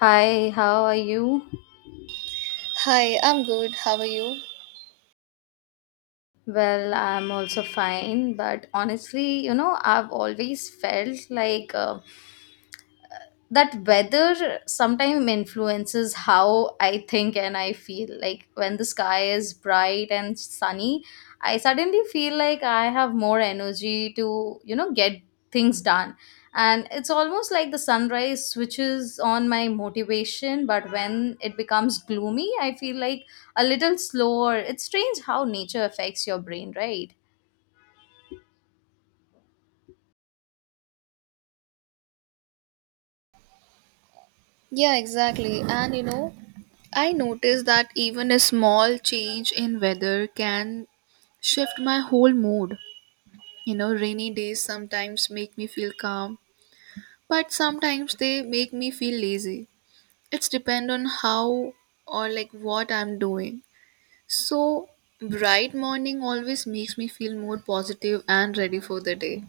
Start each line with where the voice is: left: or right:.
left: Hi, how are you?
right: Hi, I'm good. How are you?
left: Well, I'm also fine, but honestly, you know, I've always felt like that weather sometimes influences how I think and I feel. Like when the sky is bright and sunny, I suddenly feel like I have more energy to, you know, get things done. And it's almost like the sunrise switches on my motivation, but when it becomes gloomy, I feel like a little slower. It's strange how nature affects your brain, right?
right: Yeah, exactly. And you know, I noticed that even a small change in weather can shift my whole mood. You know, rainy days sometimes make me feel calm, but sometimes they make me feel lazy. It's depend on how or like what I'm doing. So, bright morning always makes me feel more positive and ready for the day.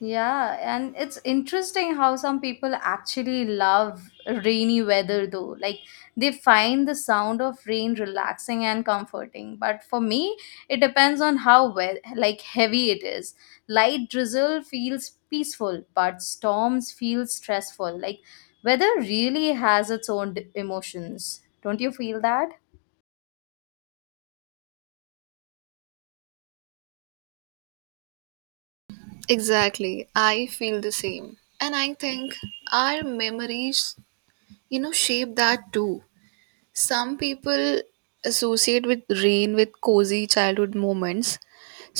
left: Yeah, and it's interesting how some people actually love rainy weather though. Like they find the sound of rain relaxing and comforting. But for me, it depends on how like heavy it is. Light drizzle feels peaceful, but storms feel stressful. Like weather really has its own emotions. Don't you feel that?
right: Exactly. I feel the same. And I think our memories, you know, shape that too. Some people associate with rain with cozy childhood moments,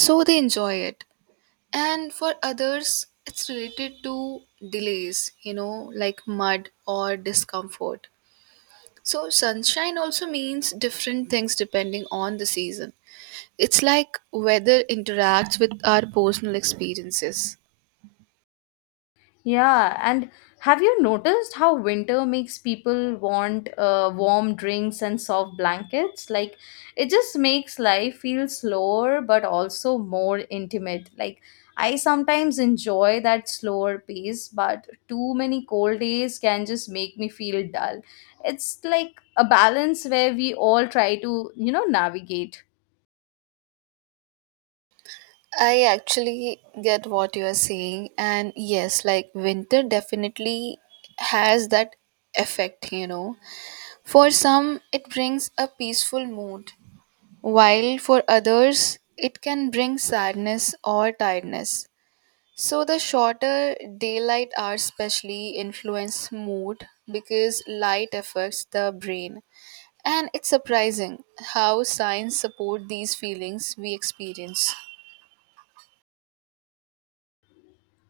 right: so they enjoy it. And for others, it's related to delays, you know, like mud or discomfort. So, sunshine also means different things depending on the season. It's like weather interacts with our personal experiences.
left: Yeah, and have you noticed how winter makes people want warm drinks and soft blankets? Like, it just makes life feel slower but also more intimate. Like, I sometimes enjoy that slower pace, but too many cold days can just make me feel dull. It's like a balance where we all try to, you know, navigate.
right: I actually get what you are saying, and yes, like winter definitely has that effect, you know. For some, it brings a peaceful mood, while for others, it can bring sadness or tiredness. So, the shorter daylight hours, especially, influence mood because light affects the brain. And it's surprising how science support these feelings we experience.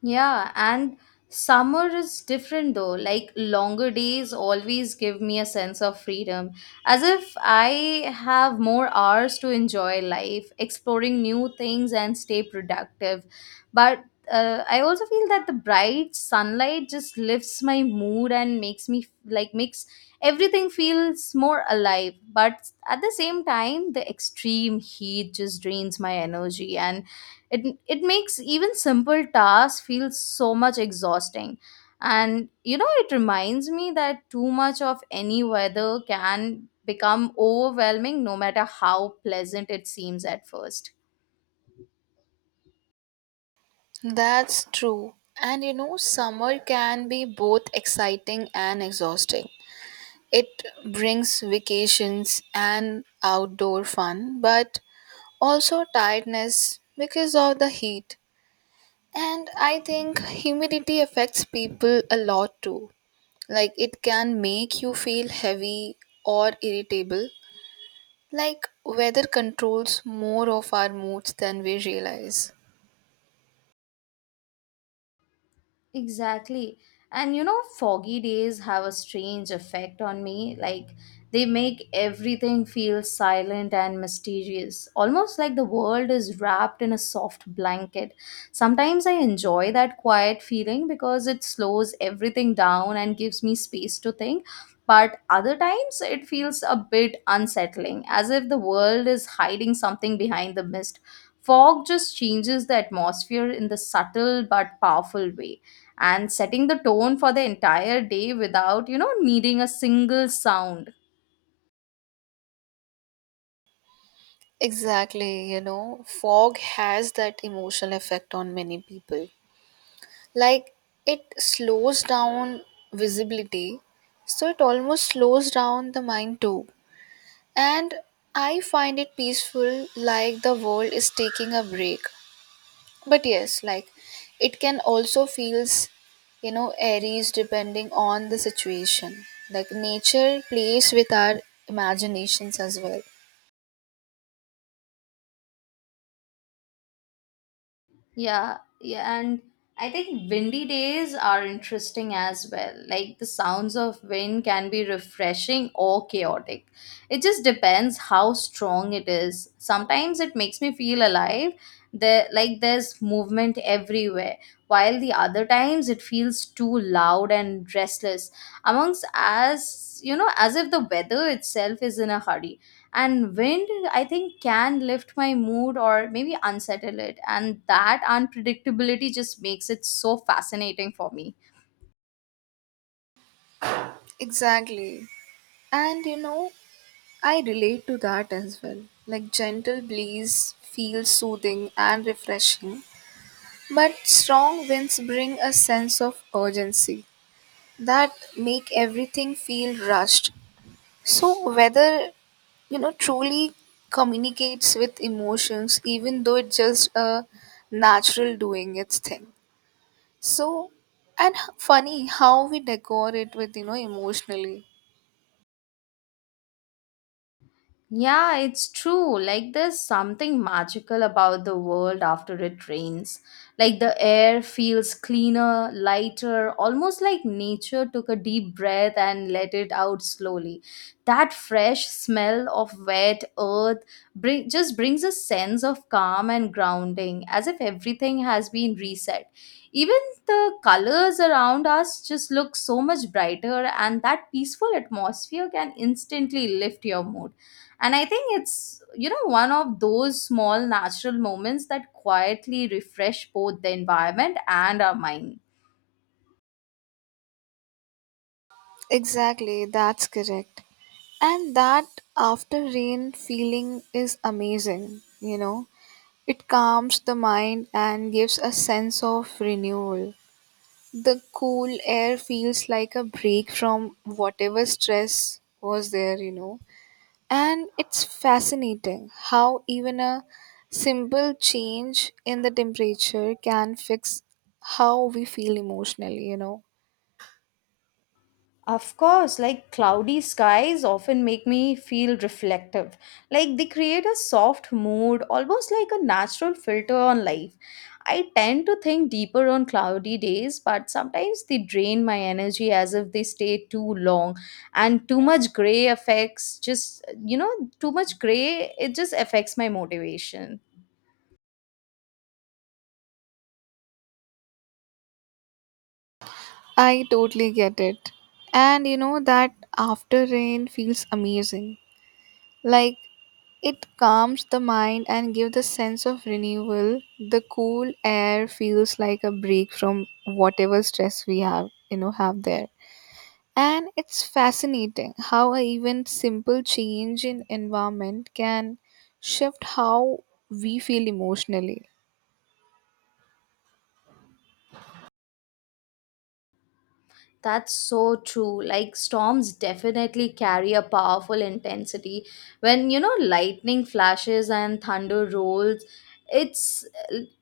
left: Yeah, and summer is different though. Like longer days always give me a sense of freedom, as if I have more hours to enjoy life, exploring new things, and stay productive. But I also feel that the bright sunlight just lifts my mood and makes me like makes everything feels more alive. But at the same time, the extreme heat just drains my energy and it it makes even simple tasks feel so much exhausting, and you know it reminds me that too much of any weather can become overwhelming no matter how pleasant it seems at first.
right: That's true. And you know, summer can be both exciting and exhausting. It brings vacations and outdoor fun, but also tiredness because of the heat. And I think humidity affects people a lot too. Like it can make you feel heavy or irritable. Like weather controls more of our moods than we realize.
left: Exactly. And you know, foggy days have a strange effect on me. Like, they make everything feel silent and mysterious, almost like the world is wrapped in a soft blanket. Sometimes I enjoy that quiet feeling because it slows everything down and gives me space to think. But other times it feels a bit unsettling, as if the world is hiding something behind the mist. Fog just changes the atmosphere in the subtle but powerful way and setting the tone for the entire day without, you know, needing a single sound.
right: Exactly, you know, fog has that emotional effect on many people. Like it slows down visibility, so it almost slows down the mind too. And I find it peaceful, like the world is taking a break. But yes, like it can also feels, you know, varies depending on the situation. Like nature plays with our imaginations as well.
left: Yeah, and I think windy days are interesting as well. Like the sounds of wind can be refreshing or chaotic. It just depends how strong it is. Sometimes it makes me feel alive. There, like there's movement everywhere. While the other times it feels too loud and restless. Amongst as you know, as if the weather itself is in a hurry. And wind, I think, can lift my mood or maybe unsettle it, and that unpredictability just makes it so fascinating for me.
right: Exactly. And you know, I relate to that as well. Like gentle breeze feels soothing and refreshing, but strong winds bring a sense of urgency that make everything feel rushed. So weather, you know, truly communicates with emotions even though it's just a natural doing its thing. So and funny how we decor it with, you know, emotionally.
left: Yeah, it's true. Like, there's something magical about the world after it rains. Like, the air feels cleaner, lighter, almost like nature took a deep breath and let it out slowly. That fresh smell of wet earth just brings a sense of calm and grounding, as if everything has been reset. Even the colors around us just look so much brighter, and that peaceful atmosphere can instantly lift your mood. And I think it's, you know, one of those small natural moments that quietly refresh both the environment and our mind.
right: Exactly, that's correct. And that after rain feeling is amazing, you know. It calms the mind and gives a sense of renewal. The cool air feels like a break from whatever stress was there, you know. And it's fascinating how even a simple change in the temperature can fix how we feel emotionally, you know.
left: Of course, like cloudy skies often make me feel reflective. Like they create a soft mood, almost like a natural filter on life. I tend to think deeper on cloudy days, but sometimes they drain my energy as if they stay too long. And too much gray, it just affects my motivation.
right: I totally get it. And you know that after rain feels amazing. Like it calms the mind and gives the sense of renewal. The cool air feels like a break from whatever stress we have, you know, have there. And it's fascinating how a even simple change in environment can shift how we feel emotionally.
left: That's so true. Like storms definitely carry a powerful intensity. When you know lightning flashes and thunder rolls, it's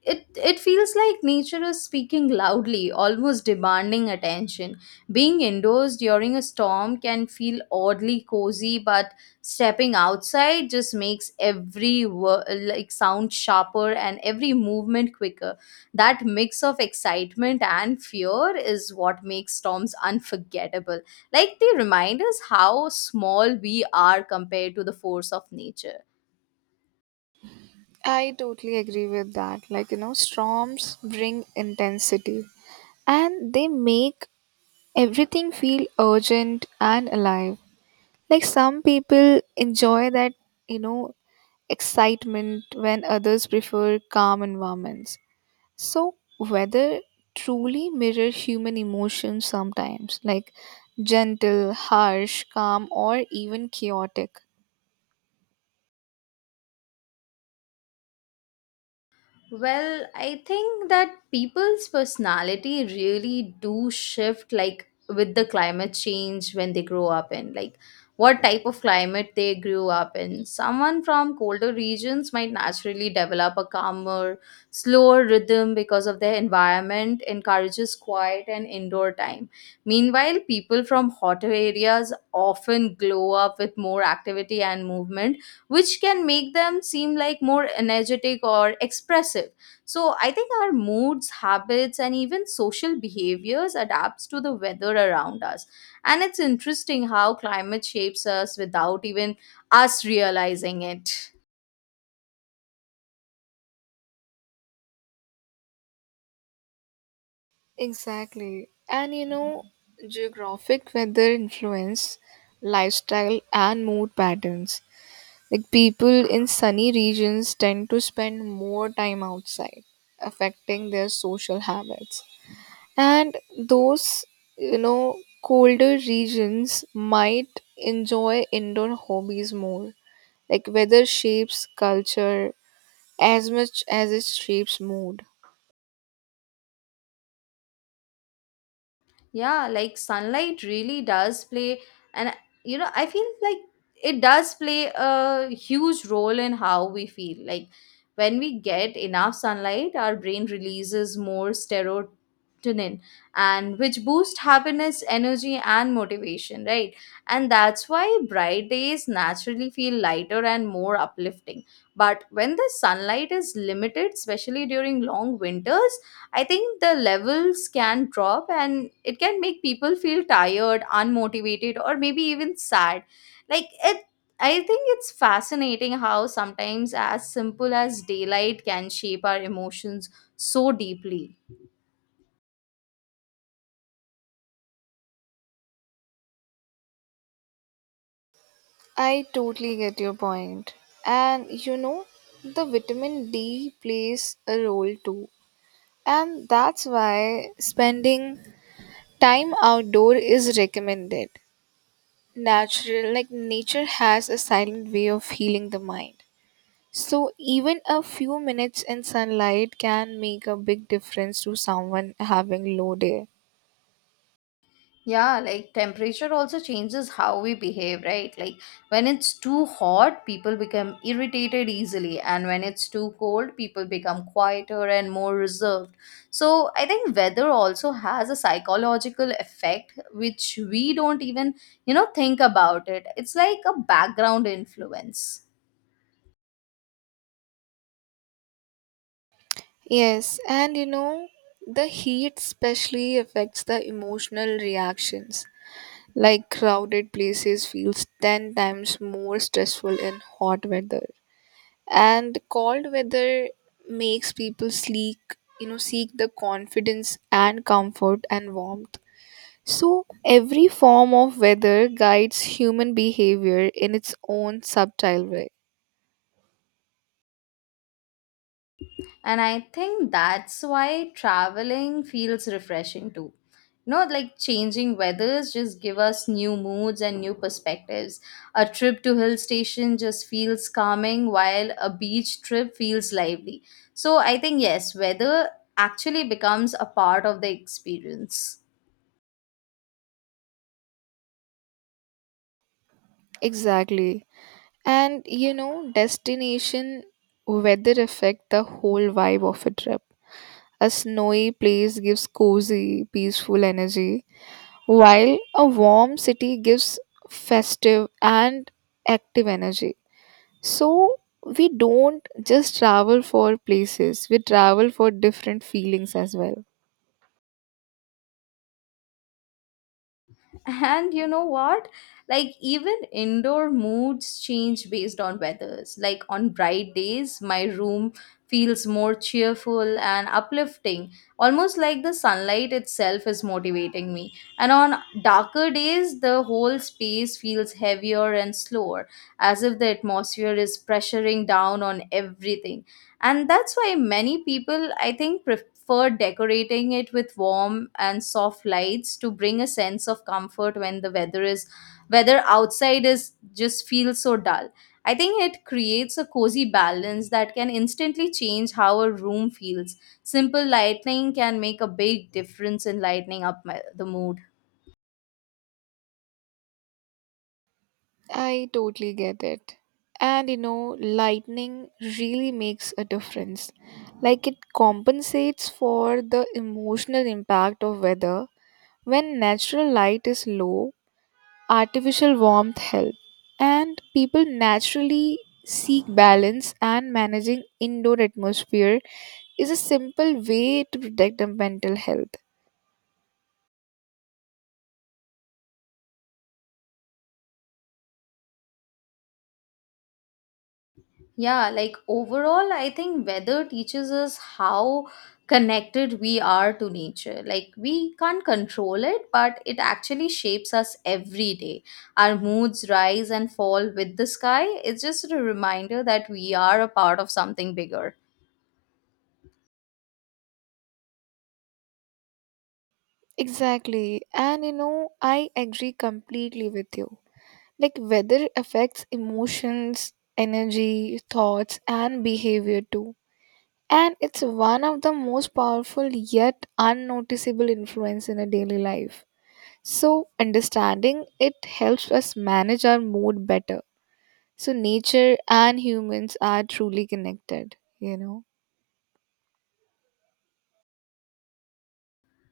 left: it it feels like nature is speaking loudly, almost demanding attention. Being indoors during a storm can feel oddly cozy, but stepping outside just makes every like sound sharper and every movement quicker. That mix of excitement and fear is what makes storms unforgettable. Like they remind us how small we are compared to the force of nature.
right: I totally agree with that. Like, you know, storms bring intensity and they make everything feel urgent and alive. Like some people enjoy that, you know, excitement when others prefer calm environments. So, weather truly mirror human emotions sometimes, like gentle, harsh, calm, or even chaotic.
left: Well, I think that people's personality really do shift like with the climate change when they grow up in like what type of climate they grew up in. Someone from colder regions might naturally develop a calmer, slower rhythm because of their environment encourages quiet and indoor time. Meanwhile, people from hotter areas often glow up with more activity and movement, which can make them seem like more energetic or expressive. So I think our moods, habits, and even social behaviors adapts to the weather around us. And it's interesting how climate shapes us without even us realizing it.
right: Exactly. And you know, geographic weather influence lifestyle and mood patterns. Like people in sunny regions tend to spend more time outside, affecting their social habits. And those, you know, colder regions might enjoy indoor hobbies more. Like weather shapes culture as much as it shapes mood.
left: Yeah, like sunlight really does play, and you know I feel like it does play a huge role in how we feel. Like when we get enough sunlight our brain releases more serotonin, and which boost happiness, energy, and motivation, right? And that's why bright days naturally feel lighter and more uplifting. But when the sunlight is limited, especially during long winters, I think the levels can drop and it can make people feel tired, unmotivated, or maybe even sad. Like it, I think it's fascinating how sometimes as simple as daylight can shape our emotions so deeply.
right: I totally get your point. And you know, the vitamin D plays a role too. And that's why spending time outdoor is recommended. Natural, like nature has a silent way of healing the mind. So even a few minutes in sunlight can make a big difference to someone having low day.
left: Yeah, like temperature also changes how we behave, right? Like when it's too hot, people become irritated easily, and when it's too cold, people become quieter and more reserved. So, I think weather also has a psychological effect which we don't even, you know, think about it. It's like a background influence.
right: Yes, and you know, the heat especially affects the emotional reactions. Like crowded places feels 10 times more stressful in hot weather. And cold weather makes people sleek, you know, seek the confidence and comfort and warmth. So every form of weather guides human behavior in its own subtle way.
left: And I think that's why traveling feels refreshing too. No, like changing weathers just give us new moods and new perspectives. A trip to hill station just feels calming while a beach trip feels lively. So I think yes, weather actually becomes a part of the experience.
right: Exactly, and you know, destination weather affect the whole vibe of a trip. A snowy place gives cozy peaceful energy, while a warm city gives festive and active energy. So we don't just travel for places, we travel for different feelings as well.
left: And you know what? Like, even indoor moods change based on weathers. Like, on bright days, my room feels more cheerful and uplifting, almost like the sunlight itself is motivating me. And on darker days, the whole space feels heavier and slower, as if the atmosphere is pressuring down on everything. And that's why many people, I think, prefer decorating it with warm and soft lights to bring a sense of comfort when the weather outside is just feels so dull. I think it creates a cozy balance that can instantly change how a room feels. Simple lighting can make a big difference in lightening up my, the mood.
right: I totally get it. And you know, lightning really makes a difference. Like it compensates for the emotional impact of weather. When natural light is low, artificial warmth helps. And people naturally seek balance and managing indoor atmosphere is a simple way to protect the mental health.
left: Yeah, like overall, I think weather teaches us how connected we are to nature. Like we can't control it, but it actually shapes us every day. Our moods rise and fall with the sky. It's just a reminder that we are a part of something bigger.
right: Exactly. And you know, I agree completely with you. Like, weather affects emotions, energy, thoughts, and behavior too. And it's one of the most powerful yet unnoticeable influence in a daily life. So, understanding it helps us manage our mood better. So, nature and humans are truly connected, you know.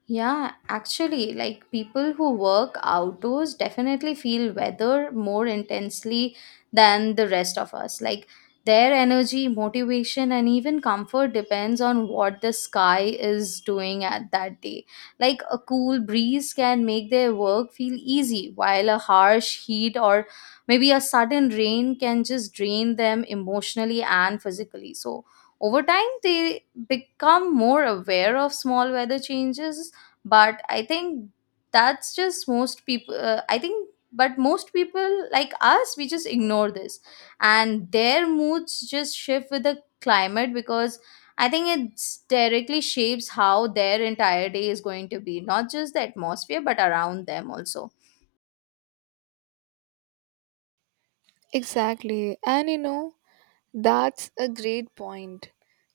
left: Yeah, actually, like people who work outdoors definitely feel weather more intensely than the rest of us. Like their energy, motivation, and even comfort depends on what the sky is doing at that day. Like a cool breeze can make their work feel easy, while a harsh heat or maybe a sudden rain can just drain them emotionally and physically. So over time, they become more aware of small weather changes. But I think that's just most people, I think, but most people like us we just ignore this, and their moods just shift with the climate because I think it directly shapes how their entire day is going to be, not just the atmosphere but around them also.
right: Exactly. And you know, that's a great point.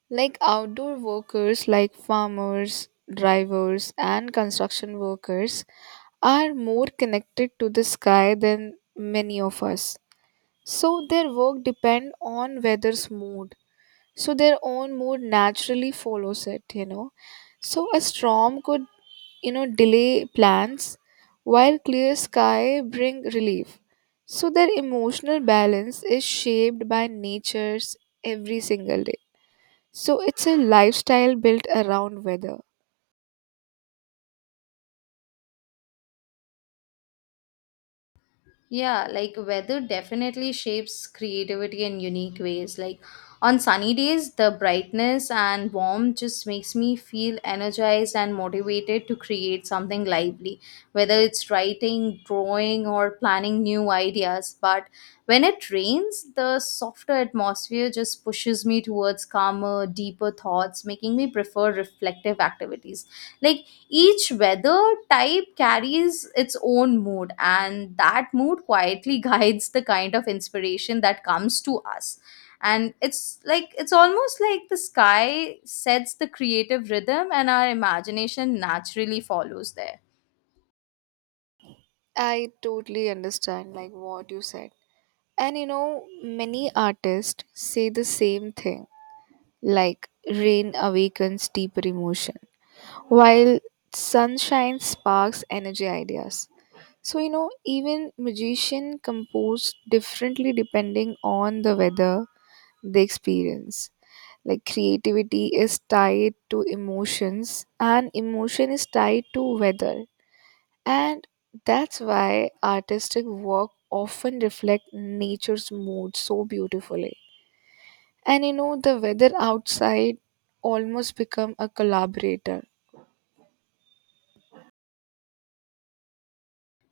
right: Like outdoor workers, like farmers, drivers, and construction workers, are more connected to the sky than many of us. So their work depend on weather's mood. So their own mood naturally follows it, you know. So a storm could, you know, delay plans while clear sky bring relief. So their emotional balance is shaped by nature's every single day. So it's a lifestyle built around weather.
left: Yeah, like weather definitely shapes creativity in unique ways. Like on sunny days, the brightness and warmth just makes me feel energized and motivated to create something lively, whether it's writing, drawing, or planning new ideas. But when it rains, the softer atmosphere just pushes me towards calmer, deeper thoughts, making me prefer reflective activities. Like each weather type carries its own mood, and that mood quietly guides the kind of inspiration that comes to us. And it's like it's almost like the sky sets the creative rhythm, and our imagination naturally follows there.
right: I totally understand like what you said. And you know, many artists say the same thing. Like rain awakens deeper emotion, while sunshine sparks energy ideas. So, you know, even magician compose differently depending on the weather they experience. Like creativity is tied to emotions and emotion is tied to weather. And that's why artistic work often reflect nature's mood so beautifully. And you know, the weather outside almost become a collaborator.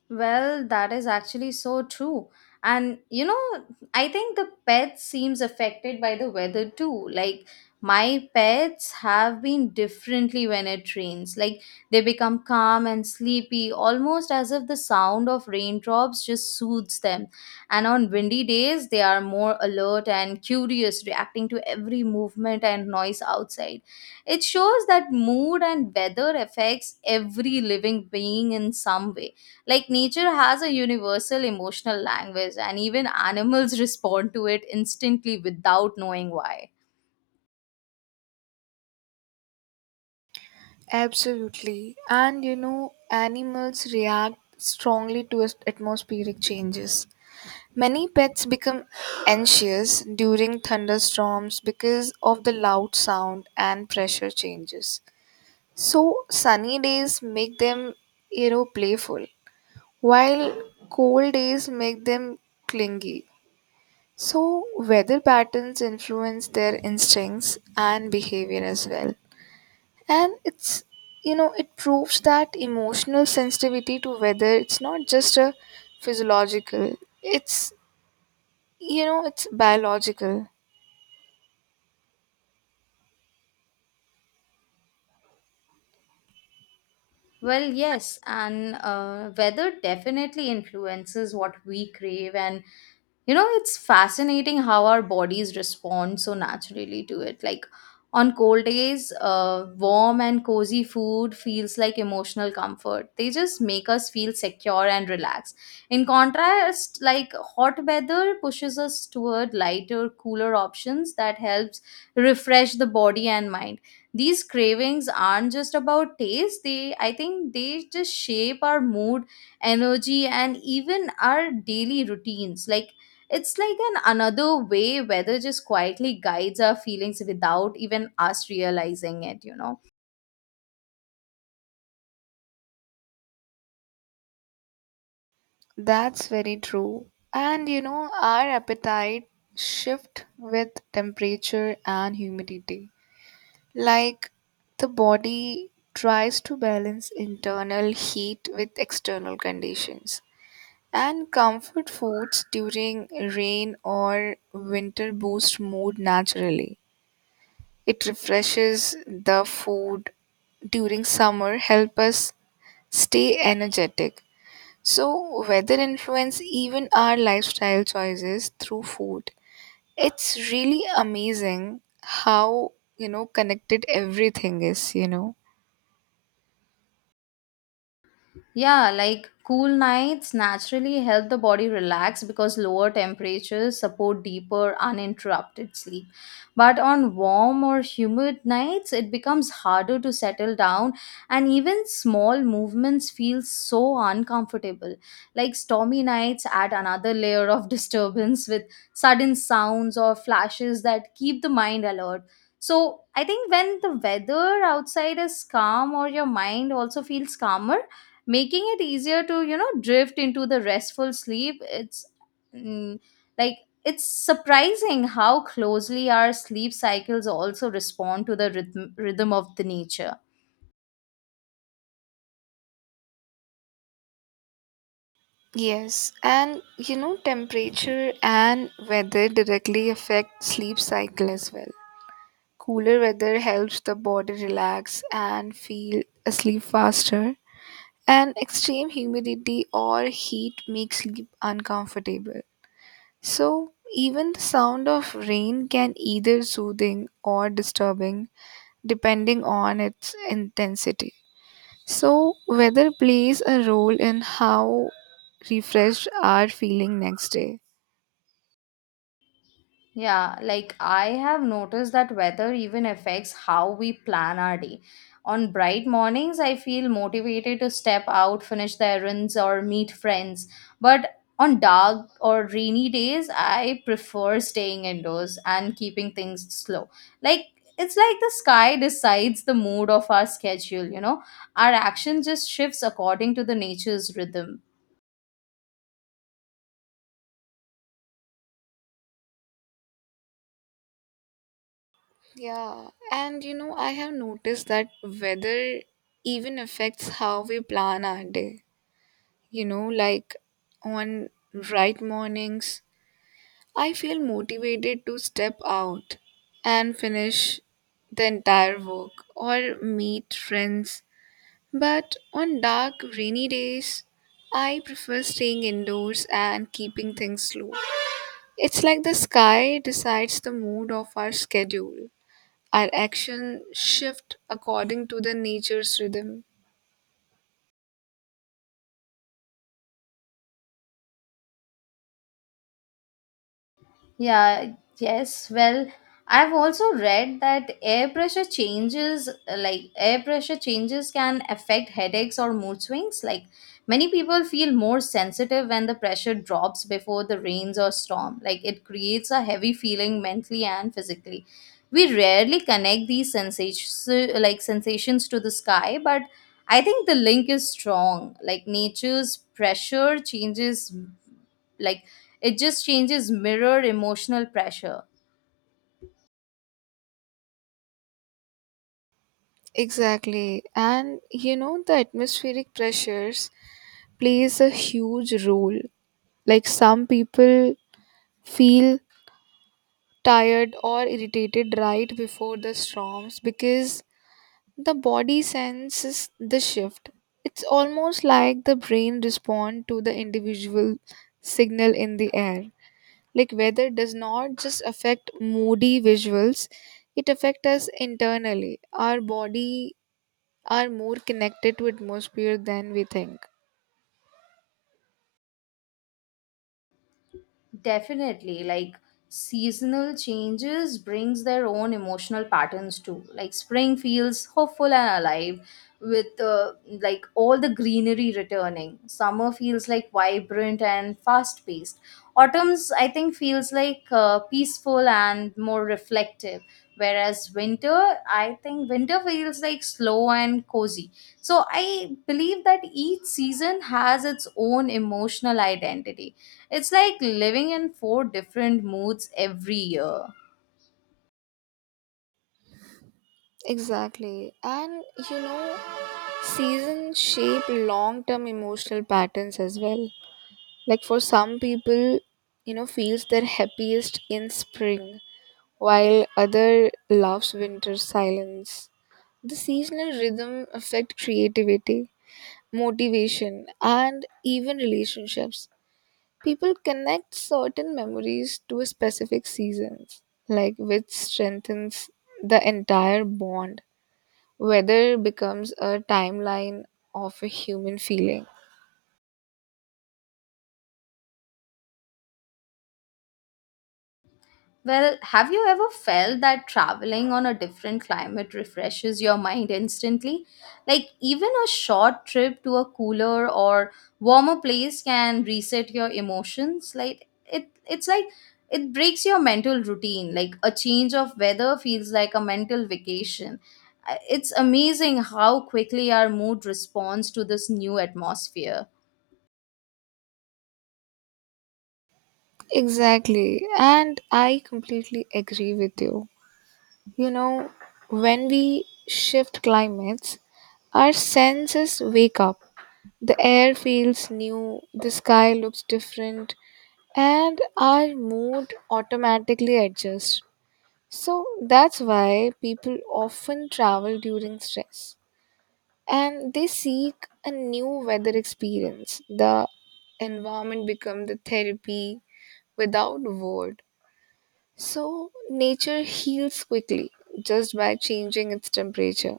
left: Well, that is actually so true. And you know, I think the pet seems affected by the weather too. Like my pets have been differently when it rains. Like they become calm and sleepy, almost as if the sound of raindrops just soothes them. And on windy days, they are more alert and curious, reacting to every movement and noise outside. It shows that mood and weather affects every living being in some way, like nature has a universal emotional language, and even animals respond to it instantly without knowing why.
right: Absolutely. And you know, animals react strongly to atmospheric changes. Many pets become anxious during thunderstorms because of the loud sound and pressure changes. So, sunny days make them, you know, playful, while cold days make them clingy. So, weather patterns influence their instincts and behavior as well. And it's, you know, it proves that emotional sensitivity to weather, it's not just a physiological, it's, you know, it's biological.
left: Well, yes, and weather definitely influences what we crave. And you know, it's fascinating how our bodies respond so naturally to it. Like on cold days, warm and cozy food feels like emotional comfort. They just make us feel secure and relaxed. In contrast, like hot weather pushes us toward lighter, cooler options that helps refresh the body and mind. These cravings aren't just about taste. They, I think, they just shape our mood, energy, and even our daily routines. Like it's like an another way weather just quietly guides our feelings without even us realizing it, you know.
right: That's very true. And you know, our appetite shift with temperature and humidity. Like the body tries to balance internal heat with external conditions. And comfort foods during rain or winter boost mood naturally. It refreshes the food during summer, help us stay energetic. So weather influence even our lifestyle choices through food. It's really amazing how, you know, connected everything is, you know.
left: Yeah, like cool nights naturally help the body relax because lower temperatures support deeper, uninterrupted sleep. But on warm or humid nights, it becomes harder to settle down, and even small movements feel so uncomfortable. Like stormy nights add another layer of disturbance with sudden sounds or flashes that keep the mind alert. So, I think when the weather outside is calm or your mind also feels calmer, making it easier to you know drift into the restful sleep. It's mm, like it's surprising how closely our sleep cycles also respond to the rhythm of the nature.
right: Yes, and you know, temperature and weather directly affect sleep cycle as well. Cooler weather helps the body relax and feel asleep faster, and extreme humidity or heat makes sleep uncomfortable. So, even the sound of rain can either soothing or disturbing depending on its intensity. So, weather plays a role in how refreshed are feeling next day.
left: Yeah, like I have noticed that weather even affects how we plan our day. On bright mornings, I feel motivated to step out, finish the errands, or meet friends. But on dark or rainy days, I prefer staying indoors and keeping things slow. Like it's like the sky decides the mood of our schedule, you know? Our action just shifts according to the nature's rhythm.
right: Yeah, and you know, I have noticed that weather even affects how we plan our day. You know, like on right mornings, I feel motivated to step out and finish the entire work or meet friends. But on dark, rainy days, I prefer staying indoors and keeping things slow. It's like the sky decides the mood of our schedule. Our action shift according to the nature's rhythm.
left: Yeah, yes. Well, I've also read that air pressure changes can affect headaches or mood swings. Like many people feel more sensitive when the pressure drops before the rains or storm. Like it creates a heavy feeling mentally and physically. We rarely connect these sensations to the sky, but I think the link is strong. Like nature's pressure changes, like it just changes mirror emotional pressure.
right: Exactly. And you know, the atmospheric pressures plays a huge role. Like some people feel tired or irritated right before the storms because the body senses the shift. It's almost like the brain responds to the individual signal in the air. Like weather does not just affect moody visuals, it affects us internally. Our body are more connected to atmosphere than we think.
left: Definitely, like seasonal changes brings their own emotional patterns too. Like spring feels hopeful and alive with like all the greenery returning, summer feels like vibrant and fast paced, autumn's I think feels like peaceful and more reflective, whereas winter I think winter feels like slow and cozy. So I believe that each season has its own emotional identity. It's like living in four different moods every year.
right: Exactly. And you know, seasons shape long term emotional patterns as well. Like for some people, you know, feels their happiest in spring, while other loves winter silence. The seasonal rhythm affect creativity, motivation, and even relationships. People connect certain memories to a specific seasons, like which strengthens the entire bond. Weather becomes a timeline of a human feeling.
left: Well, have you ever felt that traveling on a different climate refreshes your mind instantly? Like, even a short trip to a cooler or warmer place can reset your emotions. Like, it's like it breaks your mental routine. Like, a change of weather feels like a mental vacation. It's amazing how quickly our mood responds to this new atmosphere.
right: Exactly. And I completely agree with you. You know, when we shift climates, our senses wake up. The air feels new, the sky looks different, and our mood automatically adjusts. So that's why people often travel during stress and they seek a new weather experience. The environment becomes the therapy without word. So, nature heals quickly just by changing its temperature.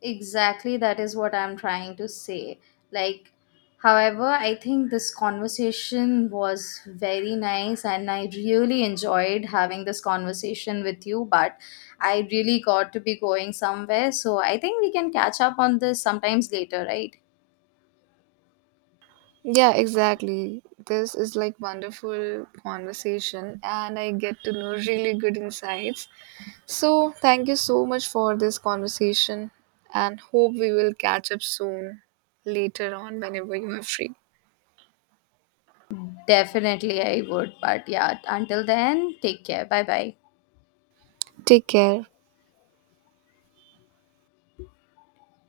left: Exactly, that is what I'm trying to say. Like, however, I think this conversation was very nice and I really enjoyed having this conversation with you, but I really got to be going somewhere. So I think we can catch up on this sometimes later, right?
right: Yeah, exactly. This is like wonderful conversation and I get to know really good insights. So, thank you so much for this conversation and hope we will catch up soon later on whenever you are free.
left: Definitely, I would. But yeah, until then, take care. Bye bye.
right: Take care.